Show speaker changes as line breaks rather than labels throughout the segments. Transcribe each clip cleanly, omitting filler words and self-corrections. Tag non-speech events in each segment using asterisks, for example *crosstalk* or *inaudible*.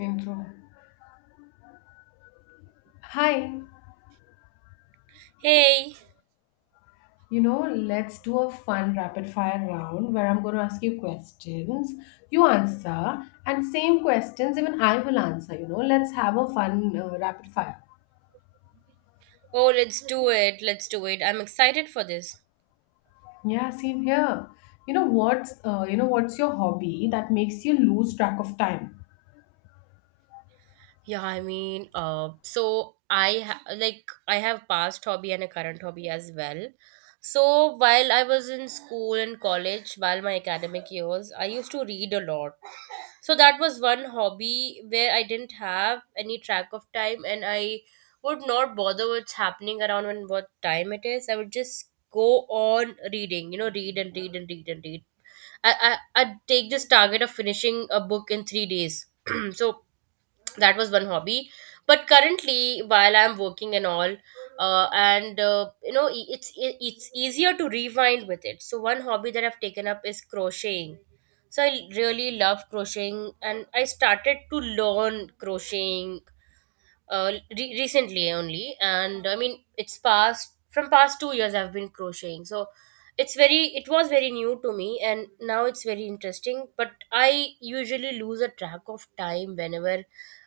Intro. Hi,
Hey,
you know, Let's do a fun rapid fire round where I'm going to ask you questions, you answer, and same questions even I will answer. You know, let's have a fun rapid fire.
oh, let's do it. Let's do it. I'm excited for this.
Yeah, same here. You know what's your hobby that makes you lose track of time?
Yeah, I mean, like I have past hobby and a current hobby as well. So while I was in school and college, while my academic years, I used to read a lot. So that was one hobby where I didn't have any track of time, and I would not bother what's happening around and what time it is. I would just go on reading, you know, read and read and read and read I, I I'd take this target of finishing a book in 3 days. *clears throat* So that was one hobby. But currently, while I'm working and all, and you know, it's easier to rewind with it, so one hobby that I've taken up is crocheting. So I really love crocheting, and I started to learn crocheting uh, recently only. And I mean, it's past from past 2 years I've been crocheting, so it's very it was very new to me, and now it's very interesting. But I usually lose a track of time whenever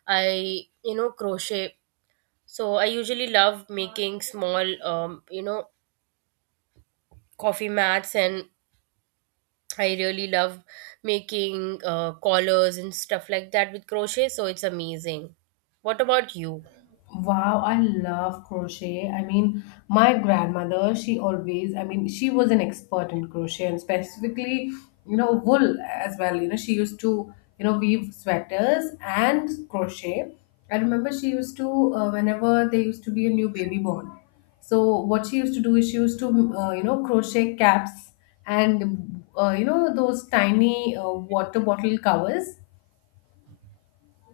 I, you know, crochet. So I usually love making small, you know, coffee mats, and I really love making collars and stuff like that with crochet, so it's amazing. What about you?
Wow, I love crochet. My grandmother, she always, I mean, she was an expert in crochet and specifically, you know, wool as well. You know, she used to, you know, weave sweaters and crochet. I remember she used to, whenever there used to be a new baby born. So, what she used to do is she used to, you know, crochet caps and, you know, those tiny water bottle covers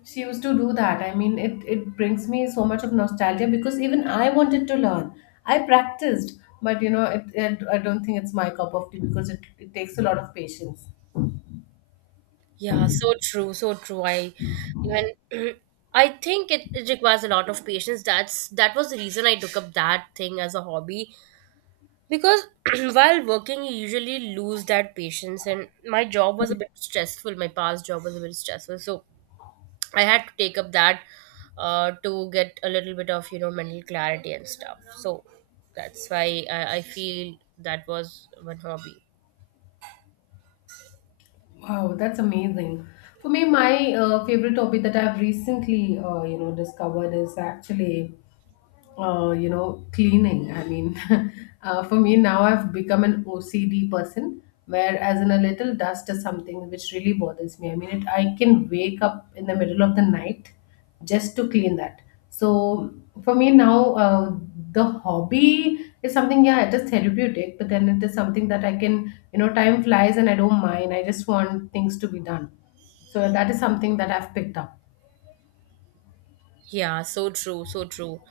she used to do that. I mean, it brings me so much of nostalgia because even I wanted to learn. I practiced, but you know, I don't think it's my cup of tea because it takes a lot of patience.
Yeah, so true, so true. I even *clears throat* I think it, it requires a lot of patience. That was the reason I took up that thing as a hobby, because *clears throat* while working you usually lose that patience, and my job was a bit stressful. My past job was a bit stressful, so I had to take up that to get a little bit of, you know, mental clarity and stuff. So that's why I feel that was one hobby.
Wow, that's amazing. For me, my favorite hobby that I've recently, you know, discovered is actually you know, cleaning. I mean, *laughs* for me now, I've become an OCD person. Whereas in a little dust is something which really bothers me. I mean, it, I can wake up in the middle of the night just to clean that. So for me now, the hobby is something. Yeah, it is therapeutic, but then it is something that I can, you know, time flies and I don't mind. I just want things to be done. So that is something that I've picked up.
Yeah, so true, so true.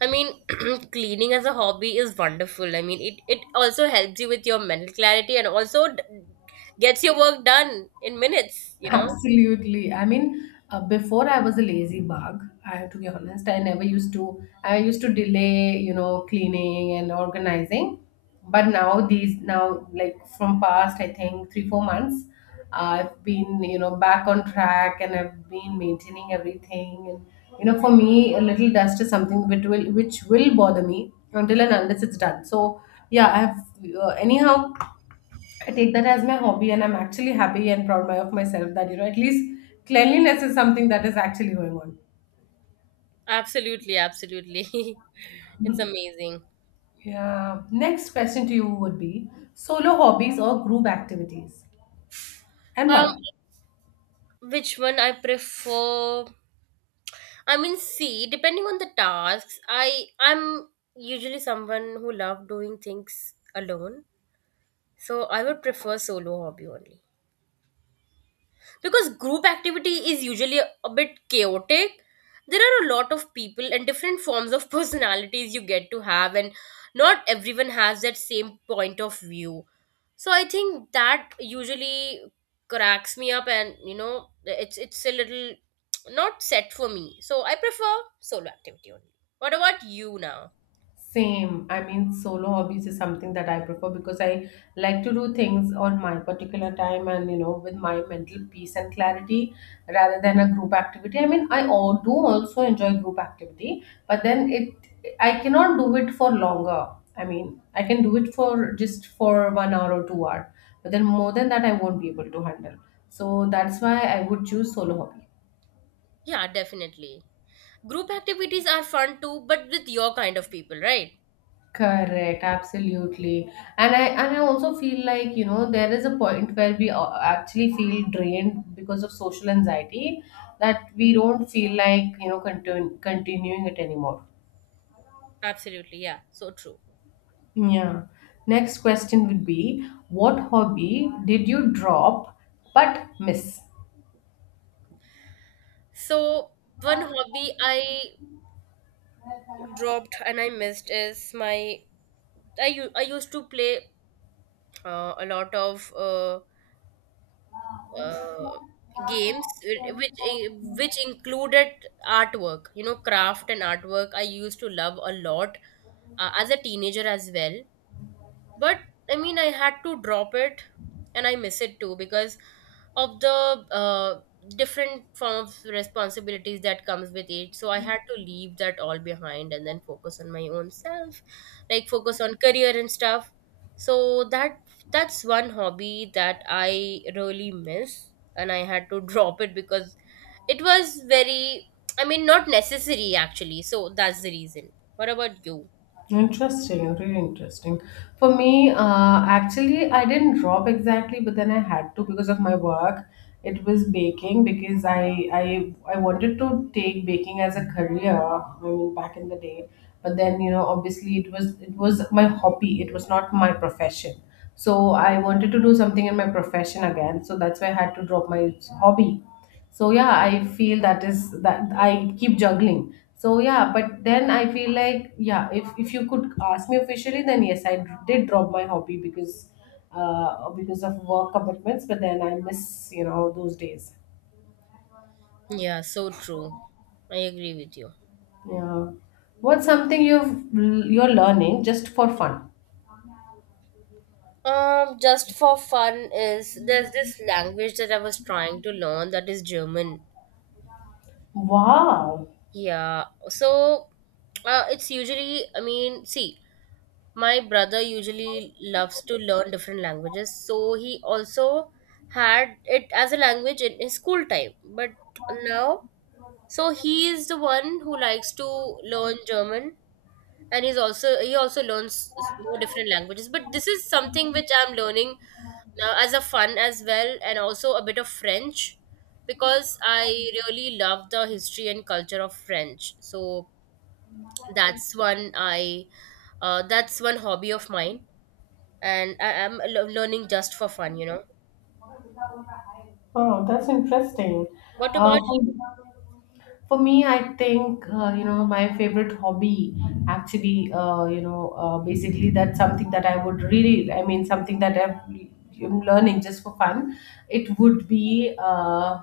I mean, *clears throat* cleaning as a hobby is wonderful. I mean, it also helps you with your mental clarity and also d- gets your work done in minutes, you know?
Absolutely. I mean, before I was a lazy bug, I have to be honest. I never used to, I used to delay, you know, cleaning and organizing. But now, like from past, I think three, 4 months, I've been, you know, back on track and I've been maintaining everything. And, you know, for me, a little dust is something which will bother me until and unless it's done. So, yeah, anyhow, I take that as my hobby, and I'm actually happy and proud of myself that you know at least cleanliness is something that is actually going on.
Absolutely, absolutely. *laughs* It's amazing.
Yeah. Next question to you would be solo hobbies or group activities, and
Um,
why?
which one I prefer? I mean, see, depending on the tasks, I I'm usually someone who love doing things alone, so I would prefer solo hobby only. Because group activity is usually a bit chaotic. There are a lot of people and different forms of *laughs* personalities you get to have, and not everyone has that same point of view. So I think that usually cracks me up, and you know, it's a little not set for me, so I prefer solo activity only. What about you now?
Same. I mean, solo hobbies is something that I prefer because I like to do things on my particular time and, you know, with my mental peace and clarity rather than a group activity. I mean, I all do also enjoy group activity, but then it, I cannot do it for longer. I mean, I can do it for just for 1 hour or 2 hour, but then more than that, I won't be able to handle. So that's why I would choose solo hobby.
Yeah, definitely. Group activities are fun too, but with your kind of people, right?
Correct, absolutely. And I also feel like, you know, there is a point where actually feel drained because of social anxiety that we don't feel like, you know, continuing it anymore.
Absolutely, yeah, so true.
Yeah. Next question would be, what hobby did you drop but miss?
So one hobby I dropped and I missed is my I u- I used to play a lot of uh, games which included artwork, you know, craft and artwork. I used to love a lot as a teenager as well. But I mean, I had to drop it, and I miss it too, because of the different form of responsibilities that comes with it, so I had to leave that all behind and then focus on my own self, like focus on career and stuff. So that that's one hobby that I really miss, and I had to *laughs* drop it because it was very I mean not necessary actually. So that's the reason. What about you?
Interesting, really interesting. For me, actually, I didn't drop exactly, but then I had to because of my work. It was baking because I wanted to take baking as a career. I mean, back in the day, but then you know, obviously, it was my hobby. It was not my profession. So I wanted to do something in my profession again. So that's why I had to drop my hobby so yeah I feel that is that I keep juggling so yeah but then I feel like yeah if you could ask me officially then yes I did drop my hobby because of work commitments but then I miss you know those days
Yeah, so true. I agree with you.
yeah what's something you're learning just for fun
Just for fun is there's this language that I was trying to learn that is German.
wow.
Yeah. So, it's usually, I mean, see, my brother usually loves to learn different languages, so he also had it as a language in his school time. But now, so he is the one who likes to learn German, and he's also he also learns more different languages. But this is something which I'm learning as a fun as well, and also a bit of French, because I really love the history and culture of French. So that's one I that's one hobby of mine, and I am learning just for fun, you know.
Oh, that's interesting.
What
Uh,
about
for
you?
For me, I think you know my favorite hobby actually basically that's something that I would really I mean something that I'm learning just for fun. It would be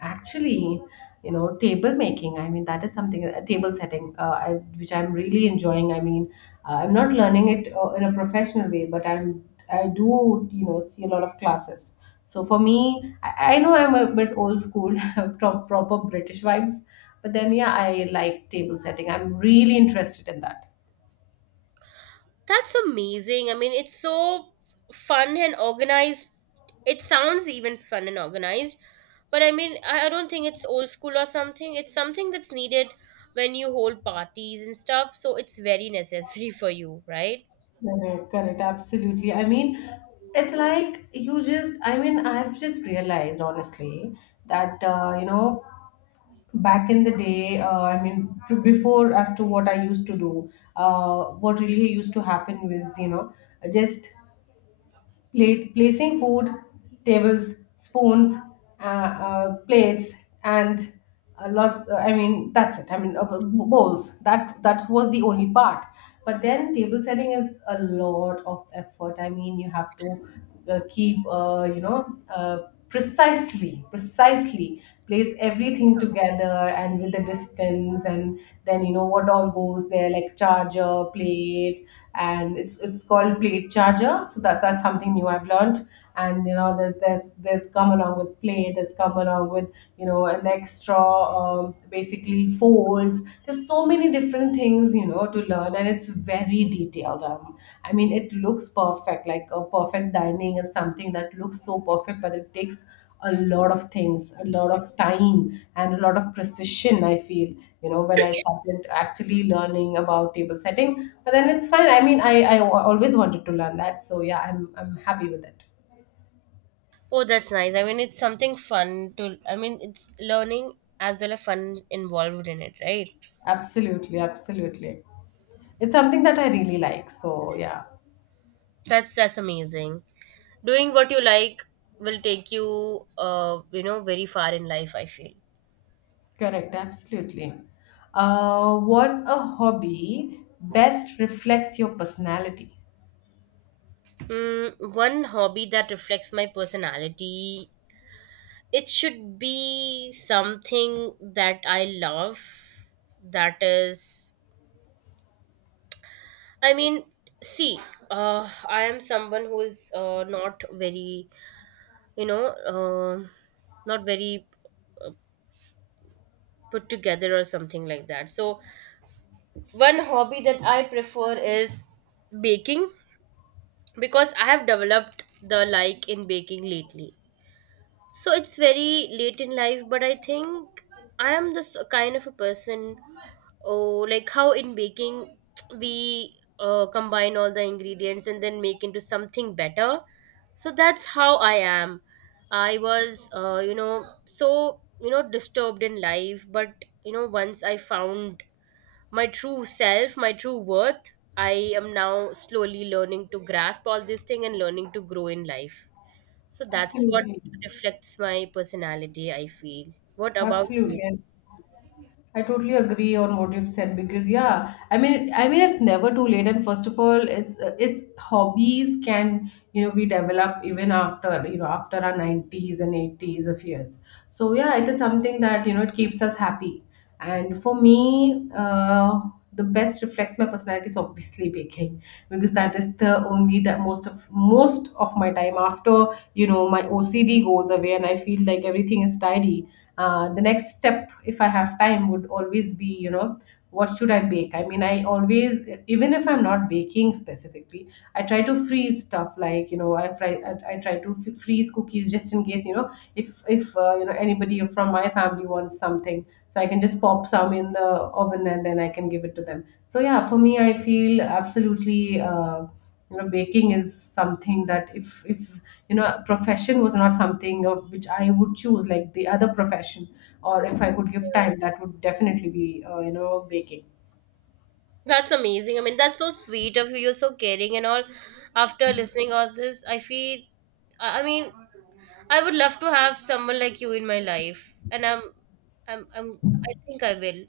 actually you know table making. I mean that is something table setting which I'm really enjoying. I mean I'm not learning it in a professional way, but I do you know see a lot of classes. So for me, I know I'm a bit old school, *laughs* proper British vibes, but then yeah, I like table setting. I'm really interested in that.
That's amazing. I mean, it's so fun and organized. It sounds even fun and organized, but I mean, I don't think it's old school or something. It's something that's needed when you hold parties and stuff, so it's very necessary *laughs* for you, right?
Correct, correct, absolutely. I mean, it's like you just, I mean, I've just realized honestly that, you know, back in the day I mean before as to what I used to do what really used to happen was you know just plate, placing food, tables, spoons, plates, and a lot. I mean, that's it. I mean, bowls. That was the only part. But then table setting is a lot of effort. I mean, you have to keep, you know, uh, precisely place everything together and with the distance, and then you know what all goes there, like charger, plate and it's called plate charger so that's something new I've learned and you know there's come along with plate there's come along with you know an extra basically folds there's so many different things you know to learn and it's very detailed I mean it looks perfect like a perfect dining is something that looks so perfect but it takes a lot of things, a lot of time, and a lot of precision. I feel, you know, when I started actually learning about table setting, but then it's fine. I mean, I always wanted to learn that, so yeah, I'm happy with it.
Oh, that's nice. I mean, it's something fun to, I mean, it's learning as well as fun involved in it, right?
Absolutely, absolutely. It's something that I really like. So yeah,
That's amazing. Doing what you like will take you, you know, very far in life, I feel.
correct, absolutely. What's a hobby best reflects your personality?
Mm, one hobby that reflects my personality. It should be something that I love. That is, I mean, see, I am someone who is not very, you know, not very put together or something like that. So, one hobby that I prefer is baking, because I have developed the like in baking lately. So it's very late in life, but I think I am this kind of a person. Oh, like how in baking *tsk* we combine all the ingredients and then make into something better. So that's how I am. I was, you know, so, you know, disturbed in life, but, you know, once I found my true self, my true worth, I am now slowly learning to grasp all this thing and learning to grow in life. So that's what
Absolutely.
reflects my personality, I feel. What about you?
Absolutely. And I totally agree on what you've said because yeah, it's never too late. And first of all, it's hobbies can you know be developed even after you know after our nineties and eighties of years. So yeah, it is something that you know it keeps us happy. And for me, the best reflects my personality is obviously baking because that is the only that most of my time after you know my OCD goes away and I feel like everything is tidy. The next step, if I have time, would always be you know what should I bake I mean I always even if I'm not baking specifically I try to freeze stuff like you know I try to freeze cookies just in case you know if you know anybody from my family wants something so I can just pop some in the oven and then I can give it to them so yeah for me I feel absolutely you know baking is something that if you know profession was not something of which I would choose like the other profession or if I could give time that would definitely be you know baking.
That's amazing. I mean, that's so sweet of you. You're so caring and all. After listening all this, I feel. I mean, I would love to have someone like you in my life, and I'm. I think I will.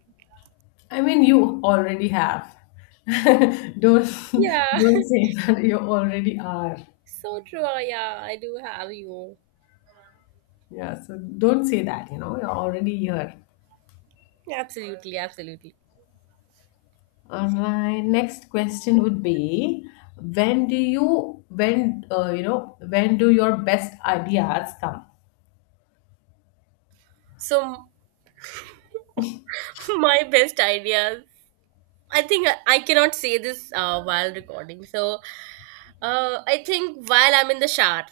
I mean, you already have. *laughs* don't
Yeah,
don't say *laughs* that you already are.
*laughs* so true. Yeah, I do have you.
Yeah so don't say that you know you're already here.
Absolutely, absolutely.
All right, next question would be, when do you when you know when do your best ideas
So, *laughs* my best ideas. I think I cannot say this while recording. So, I think while I'm in the shower,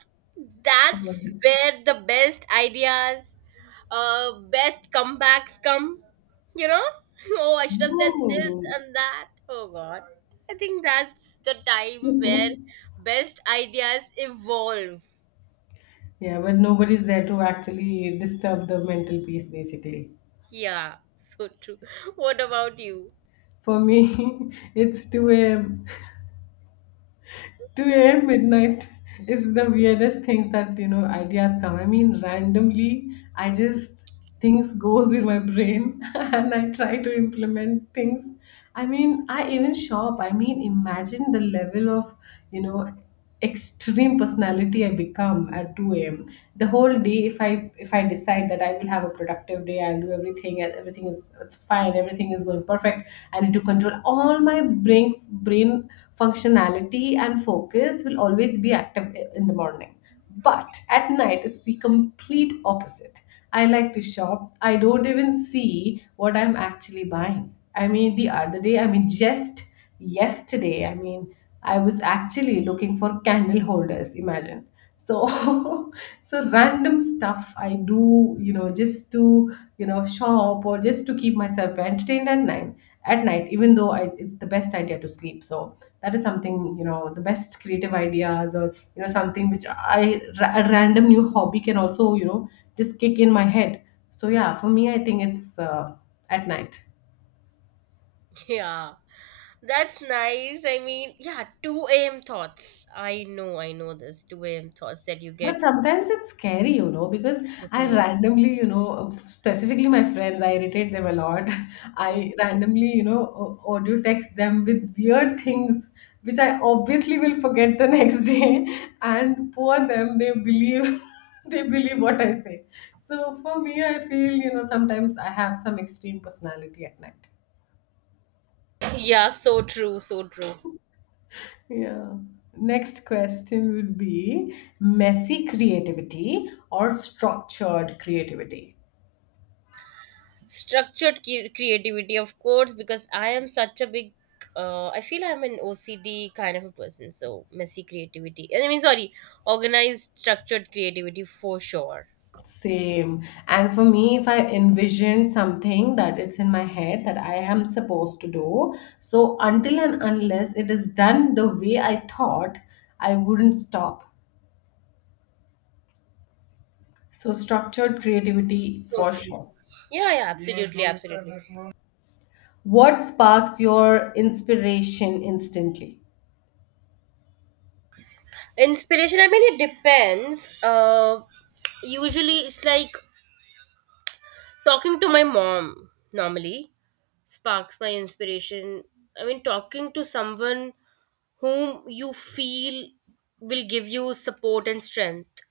that's
come.
where the best ideas, best comebacks come. You know? *laughs* Oh, I should have said this
Oh.
and that. Oh God. I think that's the time where
*laughs*
best ideas evolve.
Yeah, but nobody's there to actually disturb the mental peace, basically.
Yeah, so true. *laughs* What about you?
For me, *laughs* it's 2 a.m. *laughs* 2 a.m. midnight is the
*laughs*
weirdest thing that, you know, ideas come. I mean, randomly,
Yeah.
things goes in my brain *laughs* and I try to implement things. I mean, I even shop. I mean, imagine the level of, you know, extreme personality I become at 2 a.m. The whole day, if I decide that I will have a productive day, I'll do everything, and everything is it's fine, everything is going perfect. I need to control all my brain brain functionality and focus will always be active in the morning. But at night, it's the complete opposite. I like to shop. I don't even see what I'm actually buying. I mean, just yesterday, I mean, I was actually looking for candle holders, imagine. So, *laughs* so random stuff I do, you know, just to, shop or just to keep myself entertained at night even though it's the best idea to sleep. So that is something, you know, the best creative ideas, or you know, something which a random new hobby can also, you know, just kick in my head. So yeah, for me I think it's at night.
Yeah. That's nice. I mean, yeah, 2 a.m. thoughts. I know this 2 a.m. thoughts that you
But
get.
sometimes it's scary, you know, because I
Mhm.
randomly, you know, specifically my friends, I irritate them a lot. *laughs* I randomly, you know, audio text them with weird things, which I obviously will forget the *laughs* next day. And poor them, they believe, *laughs* they believe what I say. So for me, I feel, you know, sometimes I have some extreme personality at night.
Yeah, so true, so true.
Yeah. Next question would be, messy creativity or structured creativity?
Structured cu- creativity, of course, because I am such a big. I feel I'm an OCD kind of a person, so messy creativity. I mean, sorry, organized, structured creativity for sure.
Same. And for me, if I envision something that it's in my head that I am supposed to do, so until and unless it is done the way I thought, I wouldn't stop. So, structured creativity
So
for
true.
sure.
Yeah, yeah, absolutely, absolutely.
What sparks your inspiration instantly?
Inspiration. I mean, it depends. Usually it's like talking to my mom normally sparks my inspiration. I mean, talking to someone whom you feel will give you support and strength.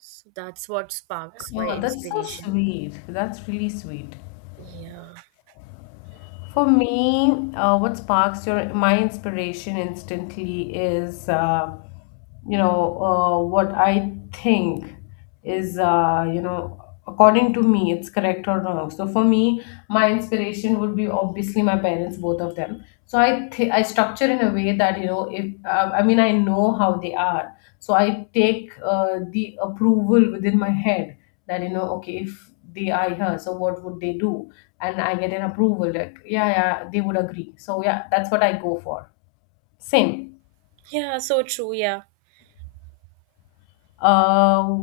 So that's what sparks my
Yeah, that's so
inspiration.
sweet. That's really sweet.
Yeah.
For me, what sparks your my inspiration instantly is, you know, what I think is, you know, according to me, it's correct or wrong. So for me, my inspiration would be obviously my parents, both of them. So I structure in a way that you know, if I mean, I know how they are, so I take the approval within my head, that you know, okay, if they are here, so what would they do? And I get an approval like, yeah, yeah, they would agree. So yeah, that's what I go for. Same.
Yeah, so true. Yeah.
uh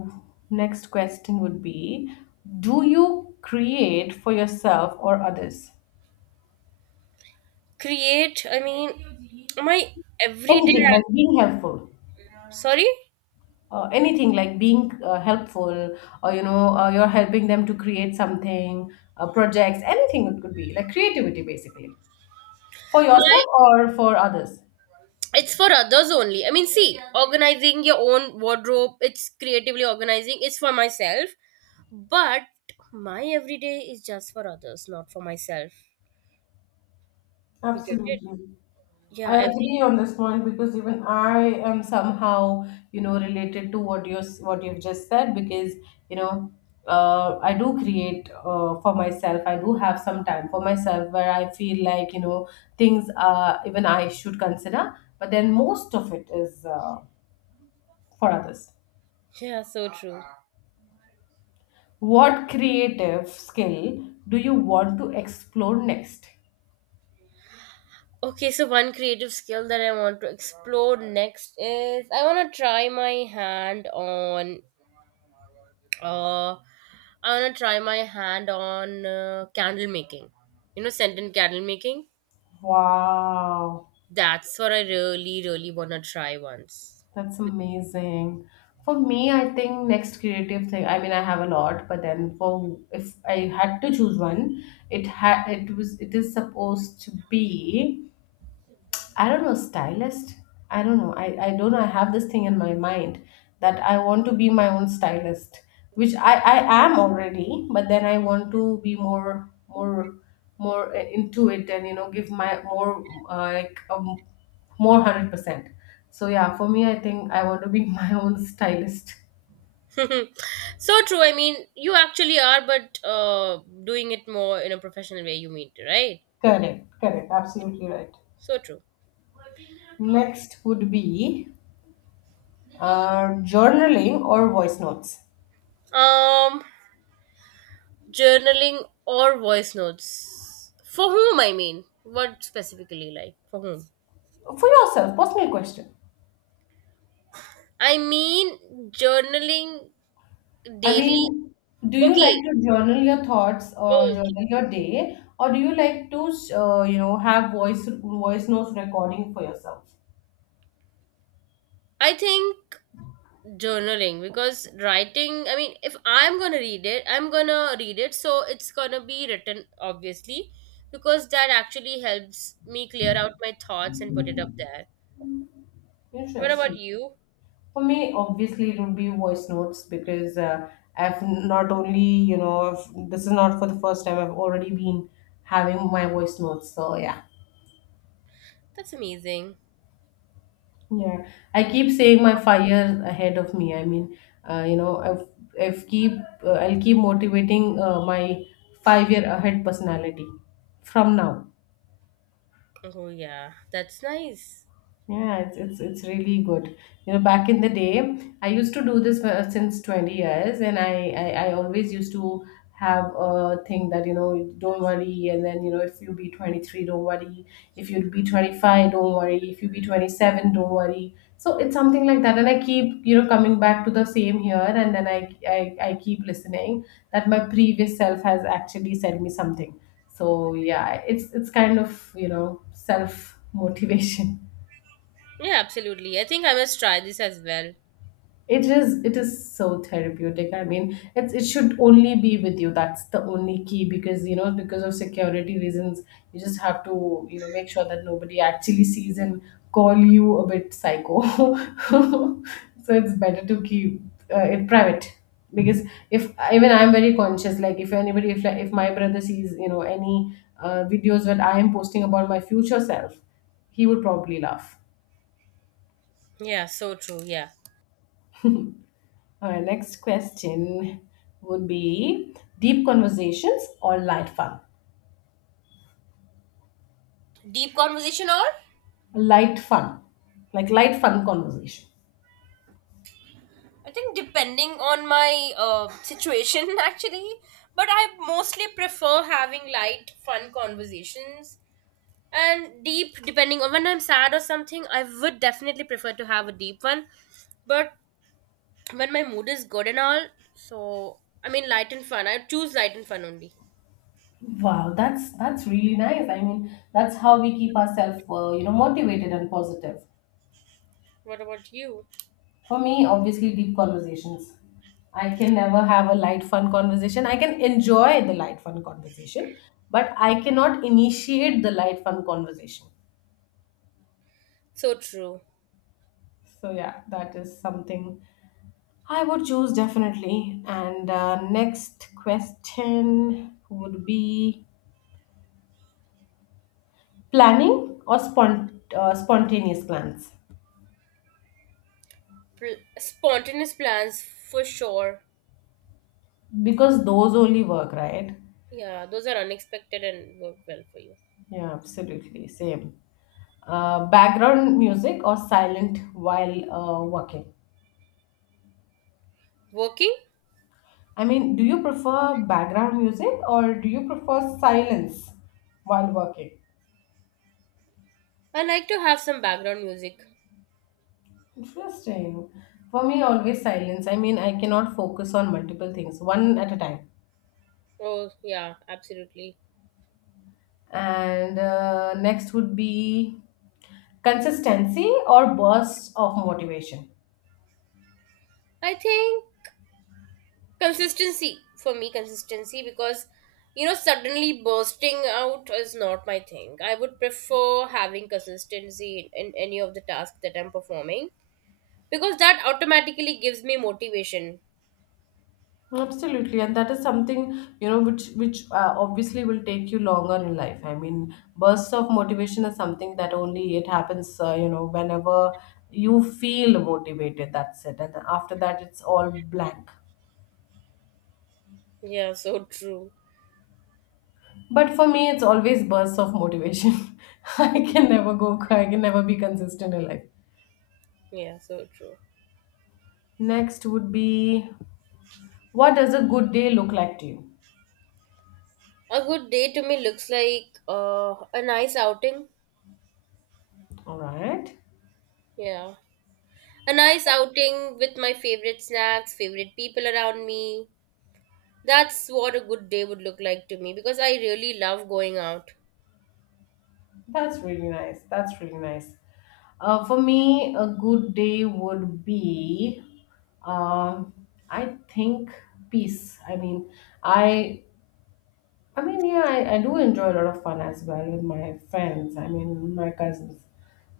next question would be, do you create for yourself or others?
Create, I mean, my everyday.
Anything like being helpful.
Sorry?
Anything like being helpful, or you know, you're helping them to create something, projects, anything, it could be like creativity basically, for
My,
yourself or for others.
it's for others only. I mean, see, organizing your own wardrobe, it's creatively organizing, it's for myself. But my everyday is just for others, not for myself. You get it?
Absolutely.
Yeah,
I
every,
agree on this point because even I am somehow, you know, related to what you've just said, because you know, I do create for myself. I do have some time for myself where I feel like, you know, things even I should consider, but then most of it is for others.
yeah, so true.
What creative skill do you want to explore next?
Okay, so one creative skill that I want to explore next is I want to try my hand on uh I want to try my hand on candle making. You know, scented candle making?
Wow.
That's what I really really want to try once.
That's amazing. For me, I think next creative thing. I mean, I have a lot, but then for if I had to choose one, it had it was it is supposed to be, I don't know, stylist? I don't know. I don't know. I have this thing in my mind that I want to be my own stylist, which I am already, but then I want to be more into it, and you know, give my more uh, like um, more 100%. So yeah, for me I think I want to be *laughs* my own stylist.
*laughs* So true. I mean, you actually are but doing it more in a professional way you mean, right?
Correct. Correct. Absolutely right.
So true.
Next would be journaling or voice notes.
Um Journaling or voice notes? For whom, I mean? What specifically, like, for whom?
For yourself, personal question.
I mean, journaling
I
daily.
mean, do you like
Okay.
to journal your thoughts or
Okay.
journal your day, or do you like to, you know, have voice notes recording for yourself?
I think journaling, because writing, I mean, if I'm gonna read it, I'm gonna read it, so it's gonna be written, obviously, because that actually helps me clear out my thoughts and put it up there. What about
Interesting.
you?
For me, obviously, it would be voice notes because I've not only, you know, this is not for the first time. I've already been having my voice notes. So yeah.
That's amazing.
Yeah, I keep saying my 5 years ahead of me. I mean, you know, I've keep I'll keep motivating my 5 year ahead personality from now.
Oh, yeah. That's nice.
Yeah, it's it's really good. You know, back in the day, I used to do this since 20 years, and I always used to have a thing that you know, don't worry, and then you know, if you be 23, don't worry. If you be 25, don't worry. If you be 27, don't worry. So it's something like that, and I keep you know coming back to the same here, and then I keep listening that my previous self has actually said me something. So yeah, it's kind of you know self motivation.
Yeah, absolutely. I think I must try this as well.
It is so therapeutic. I mean, it's it should only be with you. That's the only key, because you know, because of security reasons, you just have to you know make sure that nobody actually sees and call you a bit psycho. *laughs* So it's better to keep it private, because if even I'm very conscious. Like if anybody if like, if my brother sees you know any videos that I am posting about my future self, he would probably laugh.
Yeah, so true. Yeah.
Our next question would be, deep conversations or light fun?
Deep conversation or?
Light fun, like light fun conversation.
I think depending on my situation, *laughs* actually. But I mostly prefer having light, fun conversations. And deep, depending on when I'm sad or something, I would definitely prefer to have a deep one. But when my mood is good and all, so I mean, light and fun. I choose light and fun only.
Wow, that's really nice. I mean, that's how we keep ourselves, you know, motivated and positive.
What about you?
For me, obviously, deep conversations. I can never have a light fun conversation. I can enjoy the light fun conversation, but I cannot initiate the light fun conversation.
So true.
So yeah, that is something I would choose definitely. And next question would be, spontaneous plans,
Pl- spontaneous plans for sure.
because those only work, right?
Yeah, those are unexpected and work well for you.
Yeah, absolutely. Same. Background music or silent while working?
Working?
I mean, do you prefer background music or do you prefer silence while working?
I like to have some background music.
Interesting. For me, always silence. I mean, I cannot focus on multiple things, one at a time.
Oh, yeah, absolutely.
And next would be consistency or bursts of motivation.
I think consistency for me, consistency because you know, suddenly bursting out is not my thing. I would prefer having consistency in any of the tasks that I'm performing, because that automatically gives me motivation.
Absolutely, and that is something you know which obviously will take you longer in life. I mean, bursts of motivation is something that only it happens you know whenever you feel motivated. That's it, and after that it's all blank.
Yeah, so true.
But for me, it's always bursts of motivation. *laughs* I can never go. I can never be consistent in life.
Yeah, so true.
Next would be, what does a good day look like to you?
A good day to me looks like a nice outing.
All right.
Yeah. A nice outing with my favorite snacks, favorite people around me. That's what a good day would look like to me, because I really love going out.
That's really nice. That's really nice. For me, a good day would be, uh, I think, peace. I mean, I, I mean, yeah, I do enjoy a lot of fun as well with my friends. I mean, my cousins.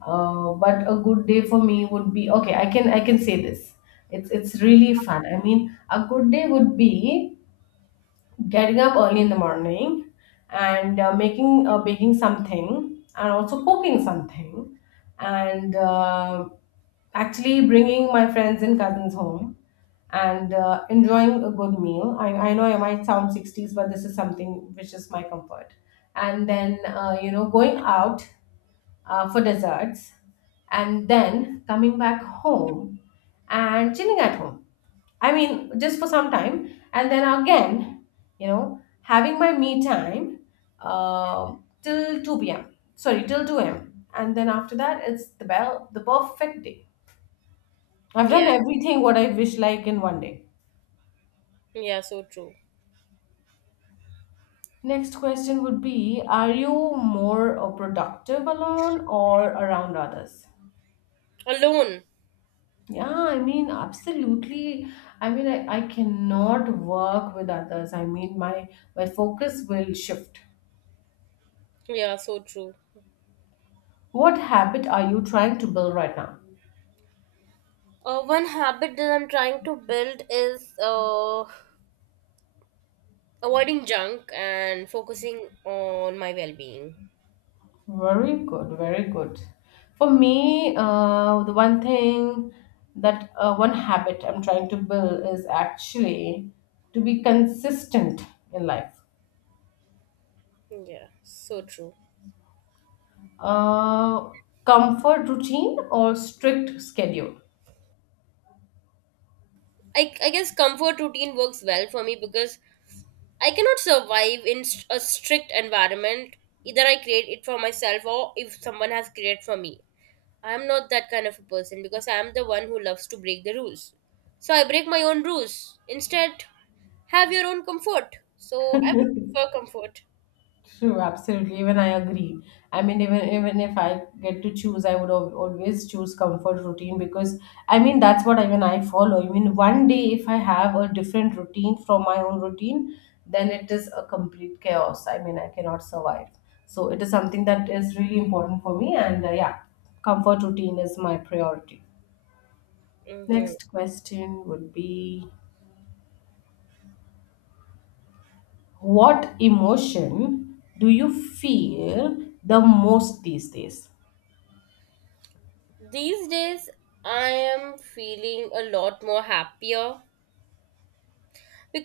But a good day for me would be okay. I can say this. It's really fun. I mean, a good day would be getting up early in the morning and making baking something and also cooking something and actually bringing my friends and cousins home and enjoying a good meal. I know, I might sound 60s, but this is something which is my comfort, and then you know going out for desserts, and then coming back home and chilling at home. I mean, just for some time, and then again, you know, having my me time, uh, till 2 p.m. Sorry, till 2 a.m. And then after that, it's the bell, the perfect day. I've done
Yeah,
everything what I wish like in one day.
yeah, so true.
Next question would be, are you more productive alone or around others?
Alone.
Yeah, I mean, absolutely. I mean, I cannot work with others. I mean, my focus will shift.
Yeah, so true.
What habit are you trying to build right now?
One habit that I'm trying to build is avoiding junk and focusing on my well being.
Very good, very good. For me, the one thing that one habit I'm trying to build is actually to be consistent in life.
Yeah, so true.
Uh, comfort routine or strict schedule?
I guess comfort routine works well for me, because I cannot survive in st- a strict environment. Either I create it for myself or if someone has created for me. I am not that kind of a person, because I am the one who loves to break the rules. So I break my own rules. Instead, have your own comfort. So I would prefer comfort.
True, absolutely. Even I agree. I mean, even if I get to choose, I would always choose comfort routine, because I mean that's what even I follow. I mean, one day if I have a different routine from my own routine, then it is a complete chaos. I mean, I cannot survive. So it is something that is really important for me, and yeah, comfort routine is my priority.
Hmm.
Next question would be, what emotion do you feel the most these days?
These days, I am feeling a lot more happier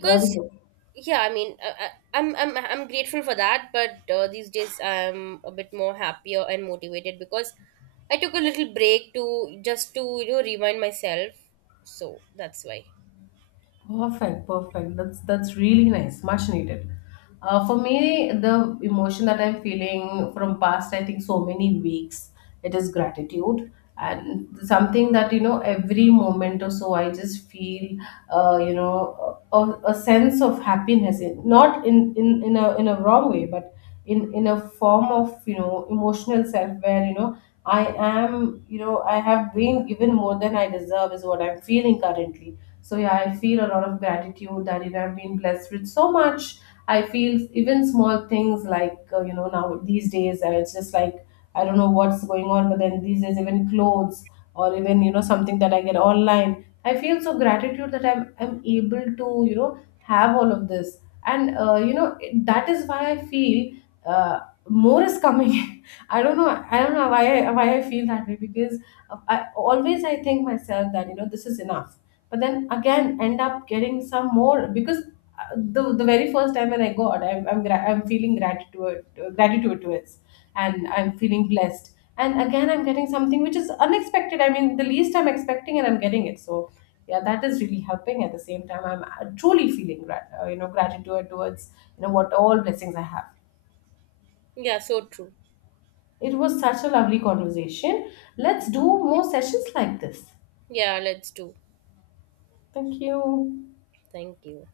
Very good.
yeah I mean, I'm grateful for that, but these days I'm a bit more happier and motivated because I took a little break to just to you know remind myself, so that's why
Perfect, perfect. That's really nice. Much needed. For me, the emotion that I'm feeling from past, I think, so many weeks, it is gratitude, and something that you know every moment or so I just feel, you know, a sense of happiness. Not in a wrong way, but in a form of you know emotional self, where you know I am, you know, I have been given more than I deserve is what I'm feeling currently. So yeah, I feel a lot of gratitude that you know, I've been blessed with so much. I feel even small things like you know, now these days it's just like I don't know what's going on, but then these days even clothes or even you know something that I get online, I feel so gratitude that I'm able to you know have all of this, and you know that is why I feel uh, more is coming. *laughs* I don't know why why I feel that way, because I always I think myself that you know this is enough, but then again end up getting some more, because the very first time when I got, I'm feeling gratitude, gratitude towards, and I'm feeling blessed. And again, I'm getting something which is unexpected. I mean, the least I'm expecting and I'm getting it. So yeah, that is really helping. At the same time, I'm truly feeling, you know, gratitude towards, you know, what all blessings I have.
yeah so true
It was such a lovely conversation. Let's do more sessions like this.
yeah let's do
Thank you.
thank you